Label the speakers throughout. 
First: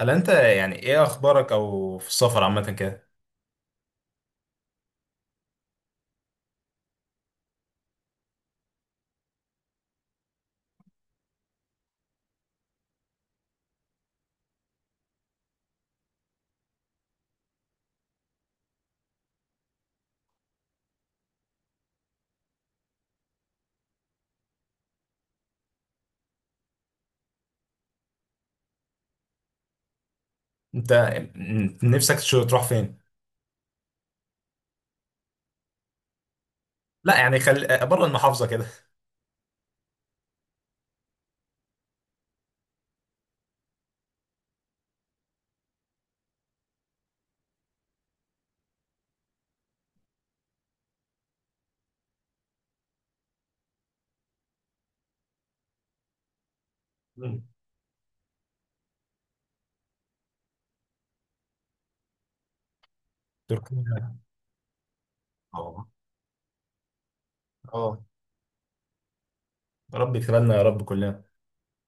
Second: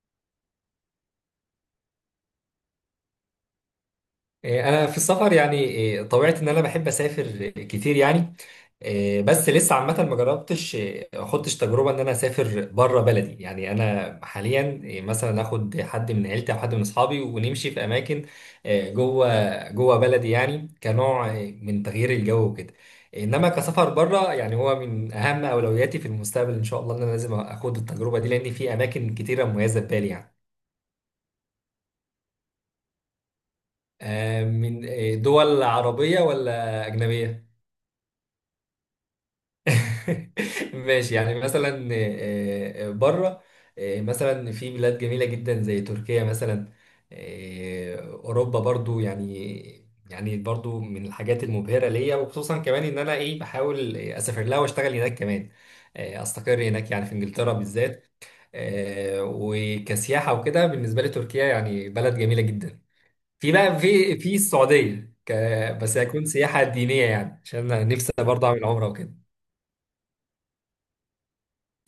Speaker 1: هل انت يعني ايه اخبارك او في السفر عامه كده؟
Speaker 2: انا في السفر يعني إيه، طبيعتي ان انا بحب اسافر كتير يعني. بس لسه عامه ما جربتش، اخدتش تجربه ان انا اسافر بره بلدي يعني. انا حاليا مثلا اخد حد من عيلتي او حد من اصحابي ونمشي في اماكن جوه جوه بلدي، يعني كنوع من تغيير الجو وكده. انما كسفر بره يعني هو من اهم اولوياتي في المستقبل ان شاء الله، ان انا لازم اخد التجربه دي لان في اماكن كتيره مميزه في بالي يعني.
Speaker 1: انت نفسك تروح فين؟
Speaker 2: من دول عربيه ولا
Speaker 1: لا يعني
Speaker 2: اجنبيه؟
Speaker 1: خل بره المحافظه كده.
Speaker 2: ماشي، يعني مثلا، بره. مثلا في بلاد جميلة جدا زي تركيا مثلا. أوروبا برضو يعني، برضو من الحاجات المبهرة ليا، وخصوصا كمان إن أنا بحاول أسافر لها وأشتغل هناك كمان. أستقر هناك، يعني في
Speaker 1: مم.
Speaker 2: إنجلترا بالذات. وكسياحة وكده بالنسبة لي تركيا يعني بلد جميلة جدا. في بقى
Speaker 1: تركيا،
Speaker 2: في في السعودية
Speaker 1: اه.
Speaker 2: بس هيكون سياحة دينية، يعني عشان أنا
Speaker 1: اه،
Speaker 2: نفسي برضه أعمل عمرة وكده.
Speaker 1: يا رب يكتبنا يا رب كلنا.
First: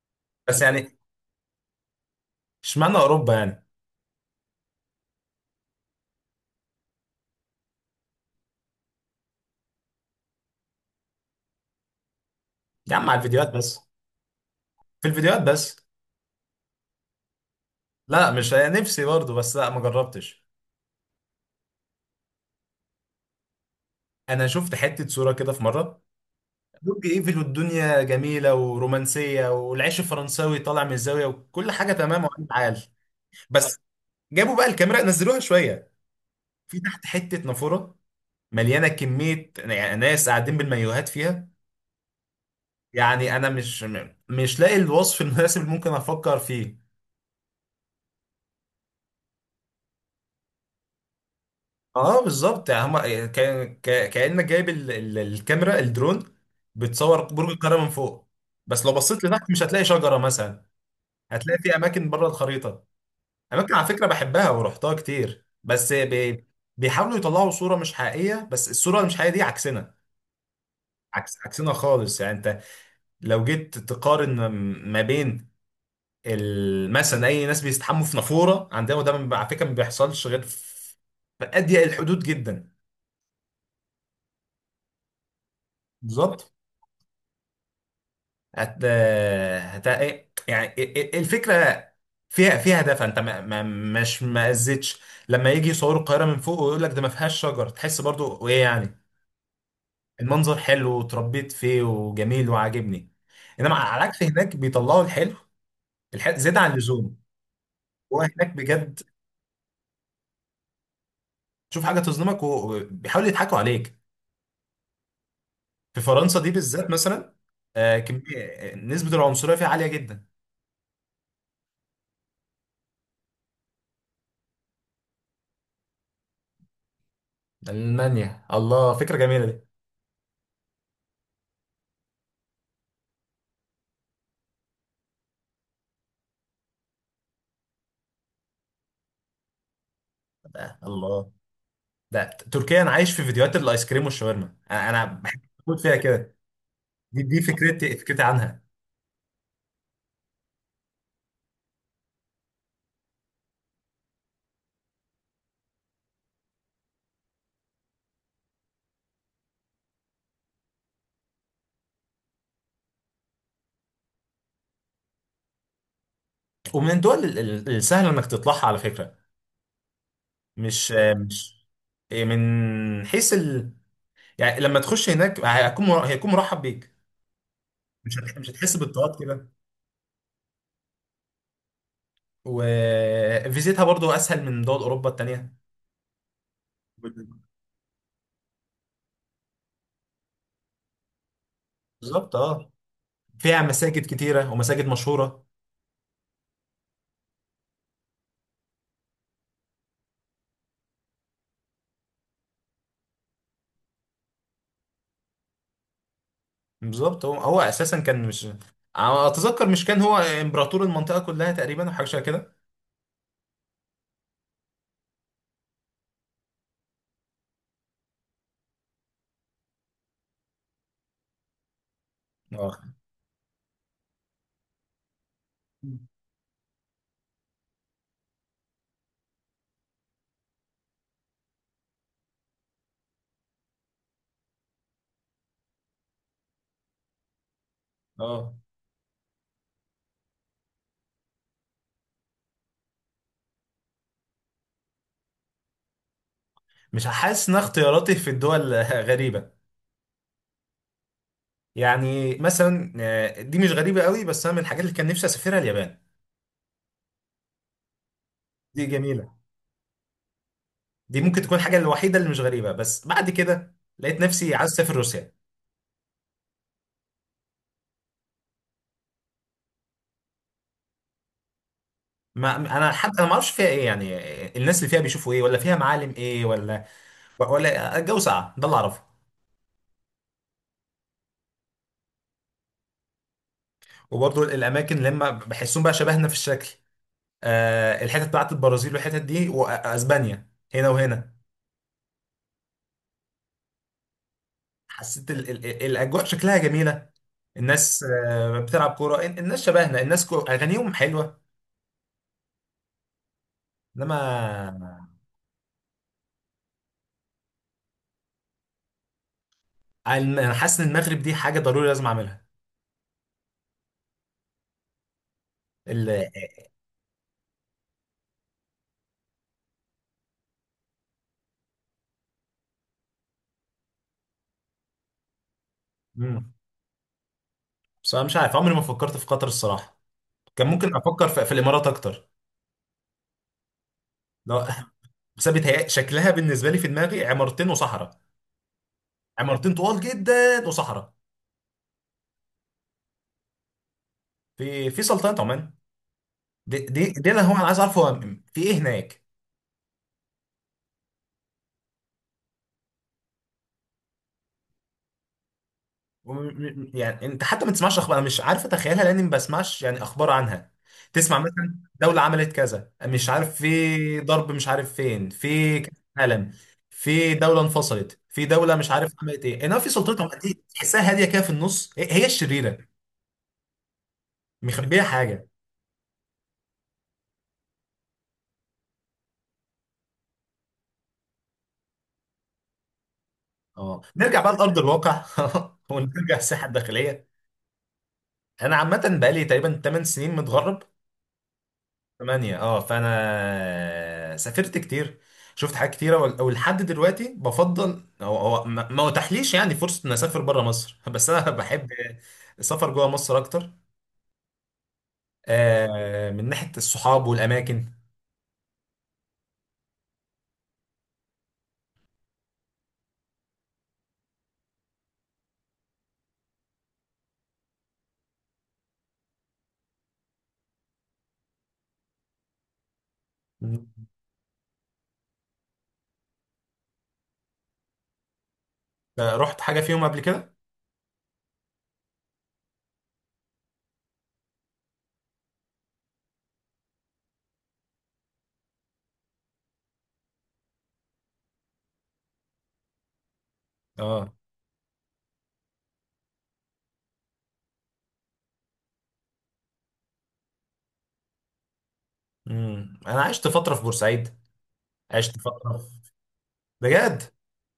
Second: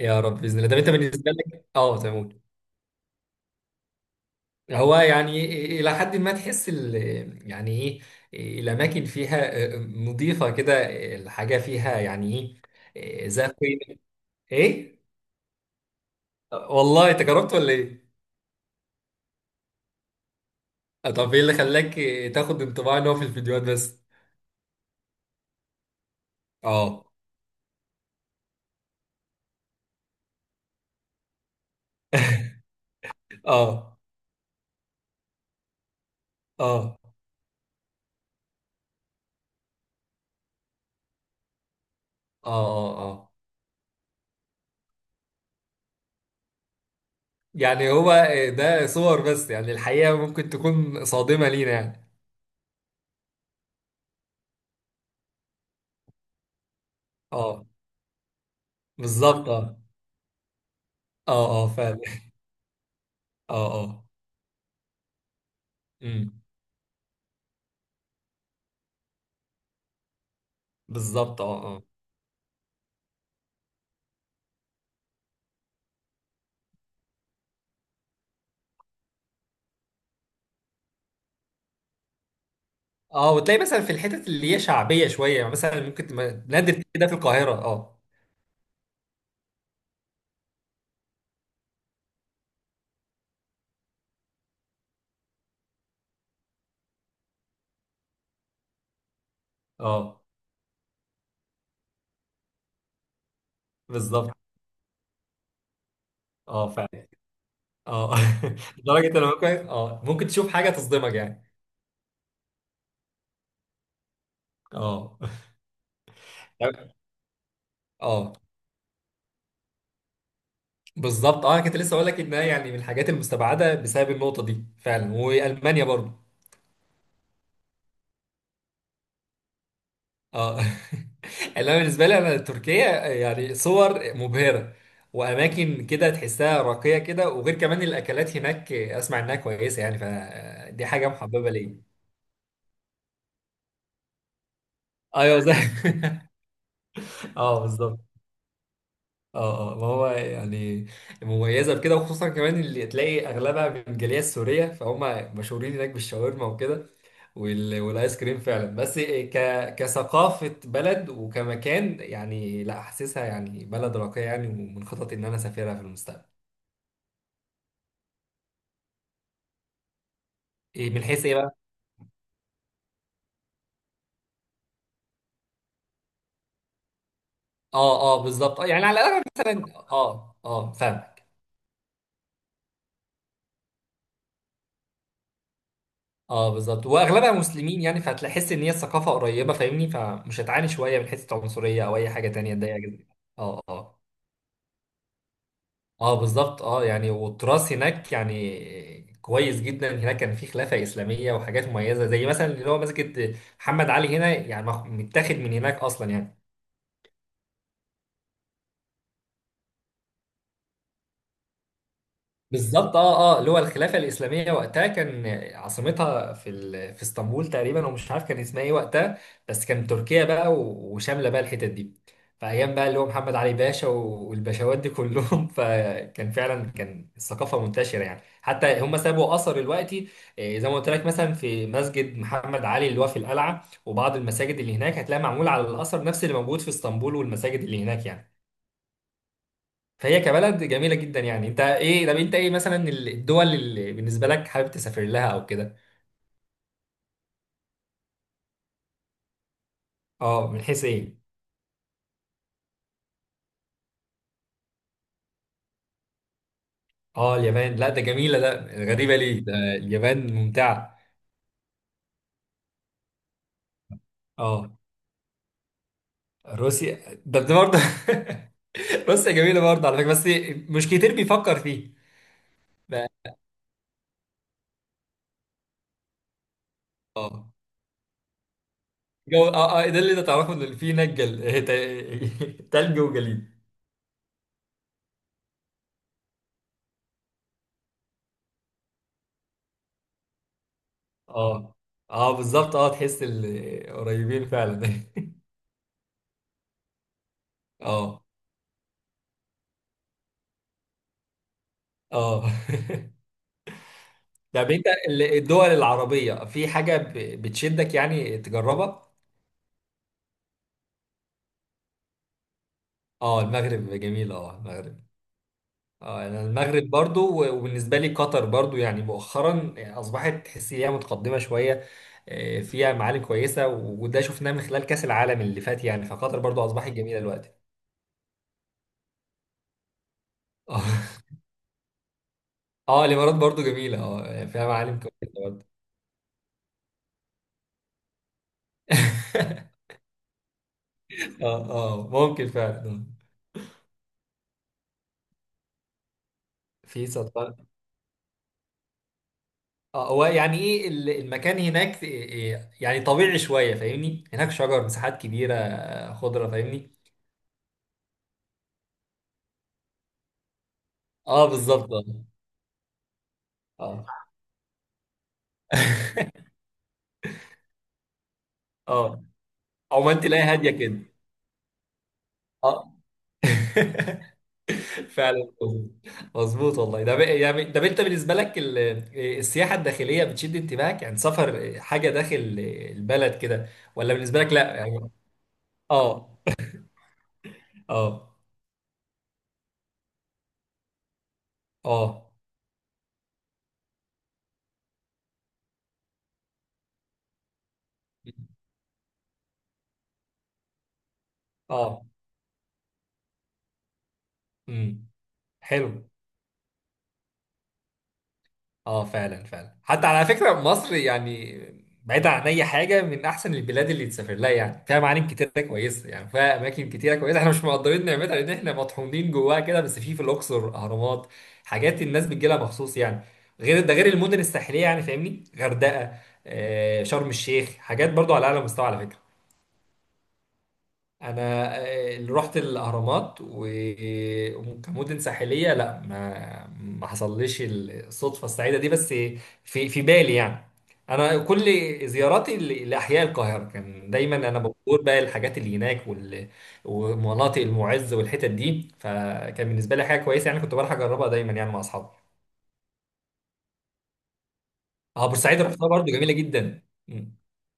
Speaker 2: يا رب باذن
Speaker 1: بس
Speaker 2: الله. طب انت
Speaker 1: يعني
Speaker 2: بالنسبه لك، اه، تمام.
Speaker 1: اشمعنى اوروبا يعني؟
Speaker 2: هو يعني الى حد ما تحس يعني ايه، الاماكن فيها نظيفه كده، الحاجه فيها يعني
Speaker 1: يا عم على
Speaker 2: ايه
Speaker 1: الفيديوهات
Speaker 2: ذات
Speaker 1: بس.
Speaker 2: قيمه، ايه.
Speaker 1: في الفيديوهات بس.
Speaker 2: والله انت جربت ولا ايه؟
Speaker 1: لا، مش نفسي برضه، بس لا ما جربتش.
Speaker 2: طب ايه اللي خلاك تاخد انطباع ان هو في الفيديوهات بس؟
Speaker 1: انا شفت حته صوره كده في مره، برج
Speaker 2: اه.
Speaker 1: ايفل والدنيا جميله ورومانسيه والعيش الفرنساوي طالع من الزاويه وكل حاجه تمام وعيال عال. بس
Speaker 2: اه
Speaker 1: جابوا بقى الكاميرا نزلوها شويه في
Speaker 2: اه
Speaker 1: تحت حتة نافورة مليانة كمية يعني ناس قاعدين بالمايوهات فيها.
Speaker 2: اه. اه اه.
Speaker 1: يعني أنا مش مش لاقي الوصف المناسب اللي ممكن أفكر فيه.
Speaker 2: يعني هو ده صور بس، يعني الحقيقة ممكن تكون صادمة لينا يعني.
Speaker 1: اه بالظبط، يعني هما كأنك جايب الكاميرا الدرون بتصور برج
Speaker 2: اه
Speaker 1: القاهرة من فوق، بس لو بصيت
Speaker 2: بالظبط.
Speaker 1: لتحت مش
Speaker 2: اه
Speaker 1: هتلاقي شجرة مثلا.
Speaker 2: اه
Speaker 1: هتلاقي
Speaker 2: اه
Speaker 1: في
Speaker 2: فعلا.
Speaker 1: أماكن بره الخريطة.
Speaker 2: اه
Speaker 1: أماكن على
Speaker 2: اه.
Speaker 1: فكرة بحبها ورحتها كتير،
Speaker 2: مم.
Speaker 1: بيحاولوا يطلعوا صورة مش حقيقية، بس الصورة اللي مش حقيقية دي عكسنا. عكس
Speaker 2: بالظبط. اه
Speaker 1: عكسنا
Speaker 2: اه
Speaker 1: خالص. يعني انت لو جيت تقارن ما بين مثلا اي ناس بيستحموا في نافوره عندنا، وده ما- على فكره ما بيحصلش غير في في اضيق الحدود جدا.
Speaker 2: اه. وتلاقي مثلا في الحتت اللي هي شعبيه شويه، يعني مثلا ممكن تبقى
Speaker 1: بالظبط،
Speaker 2: نادر تلاقي ده في القاهره، اه.
Speaker 1: هت... هت... إيه، يعني الفكره فيها هدف. انت ما... ما... مش ما اذيتش. لما يجي يصوروا القاهره من فوق ويقول لك ده ما فيهاش شجر تحس برضو ايه؟ يعني
Speaker 2: اه
Speaker 1: المنظر حلو وتربيت فيه وجميل وعاجبني. انما على العكس
Speaker 2: بالظبط.
Speaker 1: هناك بيطلعوا الحلو، الحلو زيادة
Speaker 2: اه
Speaker 1: عن
Speaker 2: فعلا.
Speaker 1: اللزوم.
Speaker 2: اه.
Speaker 1: هو هناك بجد
Speaker 2: لدرجه انا ممكن، اه، ممكن تشوف حاجه تصدمك يعني.
Speaker 1: تشوف حاجه تظلمك وبيحاولوا يضحكوا عليك.
Speaker 2: اه.
Speaker 1: في فرنسا دي بالذات
Speaker 2: طب-
Speaker 1: مثلا،
Speaker 2: اه
Speaker 1: كمية نسبة العنصرية فيه عالية جدا.
Speaker 2: بالظبط. اه انا كنت لسه اقول لك انها يعني من الحاجات المستبعده بسبب النقطه دي فعلا، والمانيا برضو.
Speaker 1: ألمانيا، الله، فكرة جميلة دي.
Speaker 2: اه. اللي انا بالنسبه لي انا تركيا، يعني صور مبهره، واماكن كده تحسها راقيه كده، وغير كمان الاكلات هناك اسمع انها كويسه، يعني فدي حاجه
Speaker 1: الله.
Speaker 2: محببه ليا.
Speaker 1: ده تركيا أنا عايش في فيديوهات الآيس كريم والشاورما، أنا
Speaker 2: ايوه
Speaker 1: بحب
Speaker 2: زي.
Speaker 1: أقول فيها كده. دي دي
Speaker 2: اه
Speaker 1: فكرتي،
Speaker 2: بالظبط.
Speaker 1: فكرتي عنها.
Speaker 2: اه اه ما هو يعني مميزه بكده، وخصوصا كمان اللي تلاقي اغلبها من الجاليه السوريه، فهم مشهورين هناك بالشاورما وكده، والايس كريم فعلا. بس كثقافه بلد وكمكان، يعني لا حاسسها يعني بلد راقيه يعني، ومن خططي ان انا اسافرها في المستقبل.
Speaker 1: ومن الدول السهل إنك تطلعها على فكرة.
Speaker 2: إيه،
Speaker 1: مش
Speaker 2: من
Speaker 1: آه،
Speaker 2: حيث ايه بقى؟
Speaker 1: مش من حيث. يعني لما تخش هناك هيكون هيكون مرحب بيك.
Speaker 2: اه اه
Speaker 1: مش
Speaker 2: بالظبط اه،
Speaker 1: هتحس
Speaker 2: يعني على
Speaker 1: بالضغط
Speaker 2: الاغلب
Speaker 1: كده.
Speaker 2: مثلا. اه اه فاهمك.
Speaker 1: وفيزيتها برضو أسهل من دول أوروبا التانية.
Speaker 2: اه بالظبط، واغلبها مسلمين يعني، فهتحس ان هي الثقافه قريبه، فاهمني، فمش هتعاني شويه من حته عنصريه او اي حاجه
Speaker 1: بالظبط
Speaker 2: تانيه
Speaker 1: اه.
Speaker 2: تضايقك.
Speaker 1: فيها
Speaker 2: اه اه
Speaker 1: مساجد كتيرة ومساجد مشهورة.
Speaker 2: اه بالظبط اه، يعني والتراث هناك يعني كويس جدا، هناك كان في خلافة إسلامية وحاجات مميزة، زي مثلا اللي هو مسجد محمد علي هنا، يعني متاخد من هناك أصلا يعني.
Speaker 1: بالظبط، هو اساسا كان مش، أنا اتذكر مش كان هو امبراطور المنطقه كلها تقريبا او حاجه شبه كده.
Speaker 2: بالظبط اه اه، اللي هو الخلافه الاسلاميه وقتها كان عاصمتها في في اسطنبول تقريبا، ومش عارف كان اسمها ايه وقتها. بس كان تركيا بقى وشامله بقى الحتت دي. فايام
Speaker 1: اه
Speaker 2: بقى اللي هو محمد علي باشا والباشوات دي كلهم. فكان فعلا كان الثقافه منتشره، يعني حتى هم سابوا اثر دلوقتي. زي ما قلت لك مثلا في مسجد محمد علي اللي هو في القلعه وبعض المساجد اللي هناك، هتلاقي معمول على الاثر نفس اللي موجود في اسطنبول والمساجد اللي هناك يعني.
Speaker 1: اه.
Speaker 2: فهي كبلد جميلة جدا يعني. انت ايه؟ طب انت ايه مثلا الدول اللي بالنسبة لك حابب تسافر لها او كده؟
Speaker 1: مش حاسس ان اختياراتي في الدول غريبه.
Speaker 2: اه من حيث ايه؟
Speaker 1: يعني مثلا دي مش غريبه قوي، بس انا من الحاجات اللي كان نفسي اسافرها اليابان.
Speaker 2: اه اليابان، لا ده جميلة ده.
Speaker 1: دي
Speaker 2: غريبة
Speaker 1: جميله.
Speaker 2: ليه ده؟ اليابان ممتعة.
Speaker 1: دي ممكن تكون الحاجه الوحيده اللي مش غريبه، بس بعد كده لقيت نفسي
Speaker 2: اه.
Speaker 1: عايز اسافر روسيا.
Speaker 2: روسيا، ده برضه. روسيا جميلة برضه على فكرة، بس مش كتير بيفكر فيه.
Speaker 1: ما انا حتى
Speaker 2: بقى-
Speaker 1: ما اعرفش فيها ايه يعني. الناس اللي فيها بيشوفوا ايه ولا فيها معالم ايه ولا
Speaker 2: اه.
Speaker 1: ولا الجو ساقع، ده اللي اعرفه.
Speaker 2: جو، اه اه، ده اللي انت تعرفه ان في هناك تلج وجليد.
Speaker 1: وبرضه الاماكن اللي هم بحسهم بقى شبهنا في الشكل. الحتت بتاعت البرازيل والحتت دي واسبانيا، هنا وهنا.
Speaker 2: اه اه بالظبط اه، تحس قريبين فعلا.
Speaker 1: حسيت الاجواء شكلها جميله. الناس
Speaker 2: اه
Speaker 1: بتلعب كوره، الناس شبهنا، الناس اغانيهم حلوه.
Speaker 2: اه. طب انت
Speaker 1: انما
Speaker 2: الدول العربية في حاجة بتشدك، يعني تجربها؟
Speaker 1: انا حاسس ان المغرب دي حاجه ضروري لازم اعملها.
Speaker 2: اه المغرب جميل، اه المغرب.
Speaker 1: ال-
Speaker 2: اه انا المغرب برضو، وبالنسبة لي قطر برضو، يعني مؤخرا اصبحت تحس ان هي متقدمة شوية، فيها معالم كويسة، وده شفناه من خلال كأس العالم اللي فات يعني، فقطر
Speaker 1: مم.
Speaker 2: برضو اصبحت جميلة دلوقتي.
Speaker 1: بس انا مش عارف عمري ما فكرت في قطر الصراحه. كان ممكن
Speaker 2: اه.
Speaker 1: افكر في, في الامارات اكتر.
Speaker 2: اه الامارات برضو جميلة، اه يعني
Speaker 1: لو
Speaker 2: فيها معالم كويسة برضو.
Speaker 1: شكلها بالنسبه لي في دماغي عمارتين وصحراء، عمارتين طوال جدا وصحراء.
Speaker 2: اه اه ممكن فعلا، آه.
Speaker 1: في في سلطنه عمان، دي
Speaker 2: في
Speaker 1: دي, دي انا، انا
Speaker 2: سلطنة.
Speaker 1: عايز اعرف هو في ايه هناك.
Speaker 2: اه هو يعني ايه المكان هناك، إيه- إيه، يعني طبيعي شويه فاهمني، هناك شجر، مساحات كبيره، خضره فاهمني.
Speaker 1: يعني انت حتى ما تسمعش اخبار، انا مش عارف اتخيلها لاني ما بسمعش يعني اخبار عنها. تسمع
Speaker 2: اه
Speaker 1: مثلا
Speaker 2: بالظبط. اه
Speaker 1: دولة عملت كذا مش عارف،
Speaker 2: اه.
Speaker 1: في ضرب مش عارف فين، في كأس عالم، في دولة انفصلت، في دولة مش عارف
Speaker 2: اه
Speaker 1: عملت ايه، انما في
Speaker 2: عمان
Speaker 1: سلطنة عمان
Speaker 2: تلاقي
Speaker 1: دي
Speaker 2: هاديه كده.
Speaker 1: تحسها هادية كده في النص، هي
Speaker 2: اه.
Speaker 1: الشريرة، مخبية
Speaker 2: فعلا
Speaker 1: حاجة.
Speaker 2: مظبوط. مظبوط والله. ده يعني ده انت بالنسبه لك ال- إيه، السياحه الداخليه بتشد انتباهك، يعني سفر حاجه داخل البلد كده،
Speaker 1: اه
Speaker 2: ولا
Speaker 1: نرجع
Speaker 2: بالنسبه
Speaker 1: بقى
Speaker 2: لك لا
Speaker 1: لأرض
Speaker 2: يعني؟
Speaker 1: الواقع. ونرجع
Speaker 2: اه
Speaker 1: الساحة الداخلية.
Speaker 2: اه
Speaker 1: انا عامة بقالي تقريبا 8 سنين متغرب،
Speaker 2: اه
Speaker 1: ثمانية اه. فانا سافرت كتير، شفت حاجات كتيرة ولحد دلوقتي بفضل، هو ما اتاحليش يعني فرصة ان اسافر بره مصر. بس انا بحب
Speaker 2: اه.
Speaker 1: السفر جوه مصر اكتر.
Speaker 2: امم. حلو.
Speaker 1: آه، من ناحية الصحاب والاماكن.
Speaker 2: اه فعلا فعلا. حتى على فكرة مصر يعني بعيد عن اي حاجة من احسن البلاد اللي تسافر لها، يعني فيها معالم كتيرة كويسة، يعني فيها اماكن كتيرة كويسة، احنا مش مقدرين نعمتها لان احنا مطحونين جواها كده، بس في، في الاقصر اهرامات، حاجات الناس بتجيلها مخصوص يعني، غير ده غير المدن الساحلية، يعني فاهمني غردقة، آه شرم الشيخ، حاجات برضو على اعلى مستوى على فكرة.
Speaker 1: رحت حاجة فيهم قبل كده
Speaker 2: انا اللي رحت الاهرامات، وكمدن ساحليه لا، ما حصلليش الصدفه السعيده دي، بس في، في بالي يعني. انا كل زياراتي لاحياء القاهره كان
Speaker 1: اه.
Speaker 2: دايما، انا بزور بقى الحاجات اللي هناك، ومناطق المعز والحتت دي، فكان بالنسبه لي حاجه كويسه يعني، كنت بروح اجربها دايما يعني مع اصحابي.
Speaker 1: امم، انا عشت فترة في بورسعيد،
Speaker 2: اه
Speaker 1: عشت
Speaker 2: بورسعيد
Speaker 1: فترة
Speaker 2: رحتها
Speaker 1: في
Speaker 2: برضو جميله جدا.
Speaker 1: بجد.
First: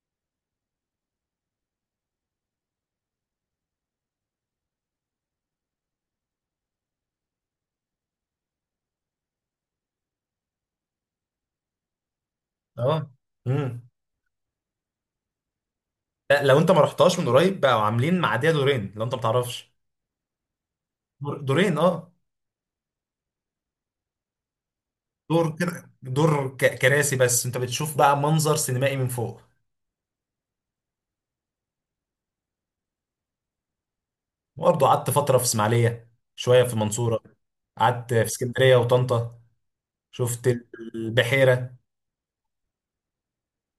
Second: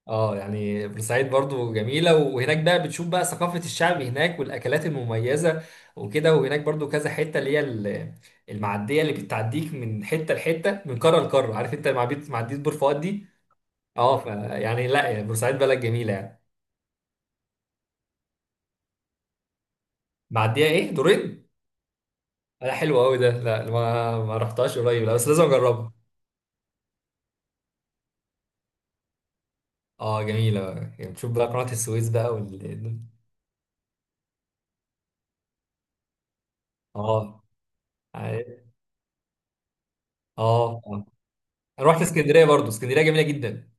Speaker 2: اه يعني بورسعيد برضو جميلة، وهناك بقى بتشوف بقى ثقافة الشعب هناك والأكلات المميزة وكده، وهناك برضو كذا حتة اللي هي المعدية اللي بتعديك من حتة لحتة، من قارة لقارة، عارف انت معدية، معدية بور
Speaker 1: اه.
Speaker 2: فؤاد دي.
Speaker 1: امم،
Speaker 2: اه فيعني لا يعني بورسعيد بلد جميلة
Speaker 1: لا،
Speaker 2: يعني.
Speaker 1: لو انت ما رحتهاش من قريب بقوا عاملين معادية دورين لو انت ما تعرفش.
Speaker 2: معدية ايه دورين؟
Speaker 1: دورين اه.
Speaker 2: لا حلو قوي ده، لا ما رحتهاش قريب لا، بس لازم
Speaker 1: دور كده،
Speaker 2: اجربها.
Speaker 1: دور كراسي، بس انت بتشوف بقى منظر سينمائي من فوق.
Speaker 2: اه جميلة، يعني بتشوف بقى قناة السويس بقى
Speaker 1: برضه قعدت فتره في اسماعيليه، شويه في المنصوره،
Speaker 2: اه
Speaker 1: قعدت في اسكندريه وطنطا، شفت
Speaker 2: اه اه.
Speaker 1: البحيره.
Speaker 2: انا رحت اسكندرية برضو، اسكندرية جميلة جدا،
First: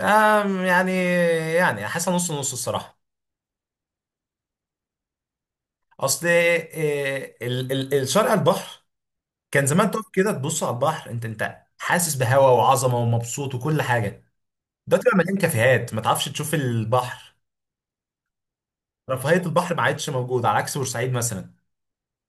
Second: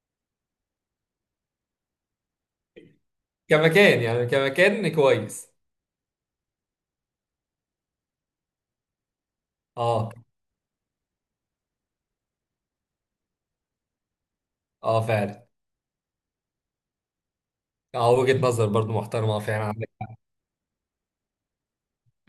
Speaker 1: آم، يعني يعني حاسه نص نص الصراحه.
Speaker 2: كمكان يعني كمكان كويس.
Speaker 1: اصل الشارع على البحر كان زمان تقف
Speaker 2: اه
Speaker 1: كده تبص على البحر انت، حاسس بهوا وعظمه ومبسوط وكل حاجه. ده
Speaker 2: اه
Speaker 1: تبقى مليان
Speaker 2: فعلا.
Speaker 1: كافيهات ما تعرفش تشوف البحر.
Speaker 2: اه وجهة نظر برضو محترمة، اه
Speaker 1: رفاهيه
Speaker 2: فعلا
Speaker 1: البحر ما
Speaker 2: عندك.
Speaker 1: عادش موجوده على عكس بورسعيد مثلا.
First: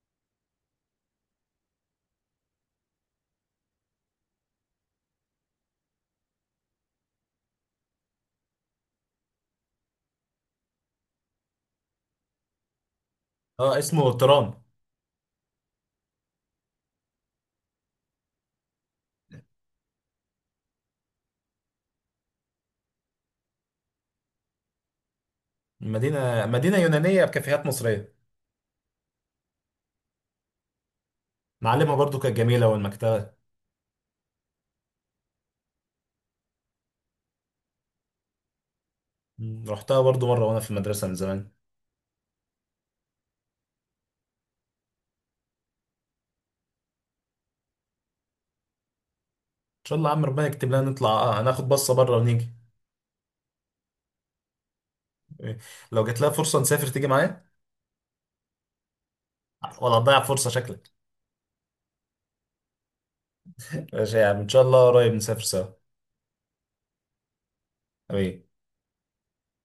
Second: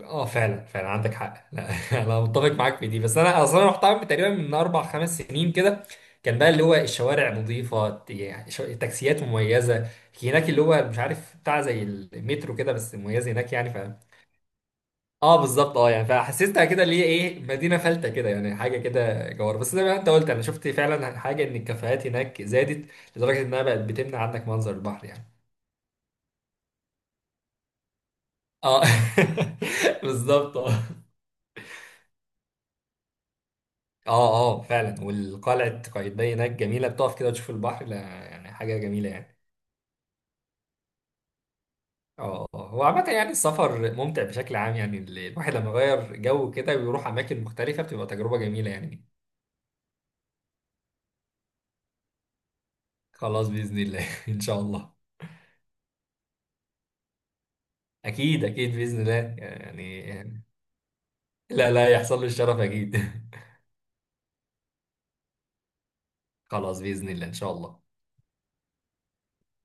Speaker 2: اه فعلا فعلا عندك حق لا. انا متفق معاك في دي، بس انا اصلا رحت عامل تقريبا من 4 5 سنين كده، كان بقى اللي هو الشوارع نظيفة، يعني تاكسيات مميزة هناك، اللي هو مش عارف بتاع زي المترو كده بس مميز هناك يعني.
Speaker 1: اه، اسمه ترام.
Speaker 2: اه بالظبط اه يعني، فحسيتها كده اللي هي ايه مدينه فلته كده، يعني حاجه كده جوار، بس زي ما انت قلت انا شفت فعلا حاجه ان الكافيهات هناك زادت لدرجه انها بقت بتمنع عنك منظر البحر يعني.
Speaker 1: مدينة يونانية بكافيهات مصرية.
Speaker 2: اه. بالظبط. اه
Speaker 1: معلمها برضو كانت جميلة والمكتبة.
Speaker 2: اه اه فعلا، والقلعه قايتباي هناك جميله، بتقف كده وتشوف البحر، لا يعني حاجه جميله يعني.
Speaker 1: رحتها برضو مرة وأنا في المدرسة من زمان. إن
Speaker 2: اه اه آه. هو عامة يعني السفر ممتع بشكل عام، يعني الواحد لما يغير جو كده ويروح أماكن مختلفة بتبقى تجربة جميلة يعني.
Speaker 1: شاء الله يا عم، ربنا يكتب لنا نطلع، آه، هناخد بصة بره ونيجي.
Speaker 2: خلاص بإذن الله. إن شاء الله.
Speaker 1: إيه، لو جات لها فرصة نسافر تيجي معايا،
Speaker 2: أكيد أكيد بإذن الله.
Speaker 1: ولا هتضيع
Speaker 2: يعني
Speaker 1: فرصة شكلك؟
Speaker 2: لا، لا يحصل له الشرف اكيد.
Speaker 1: ماشي يا عم، إن شاء الله قريب نسافر سوا،
Speaker 2: خلاص باذن الله ان شاء الله.
Speaker 1: حبيبي.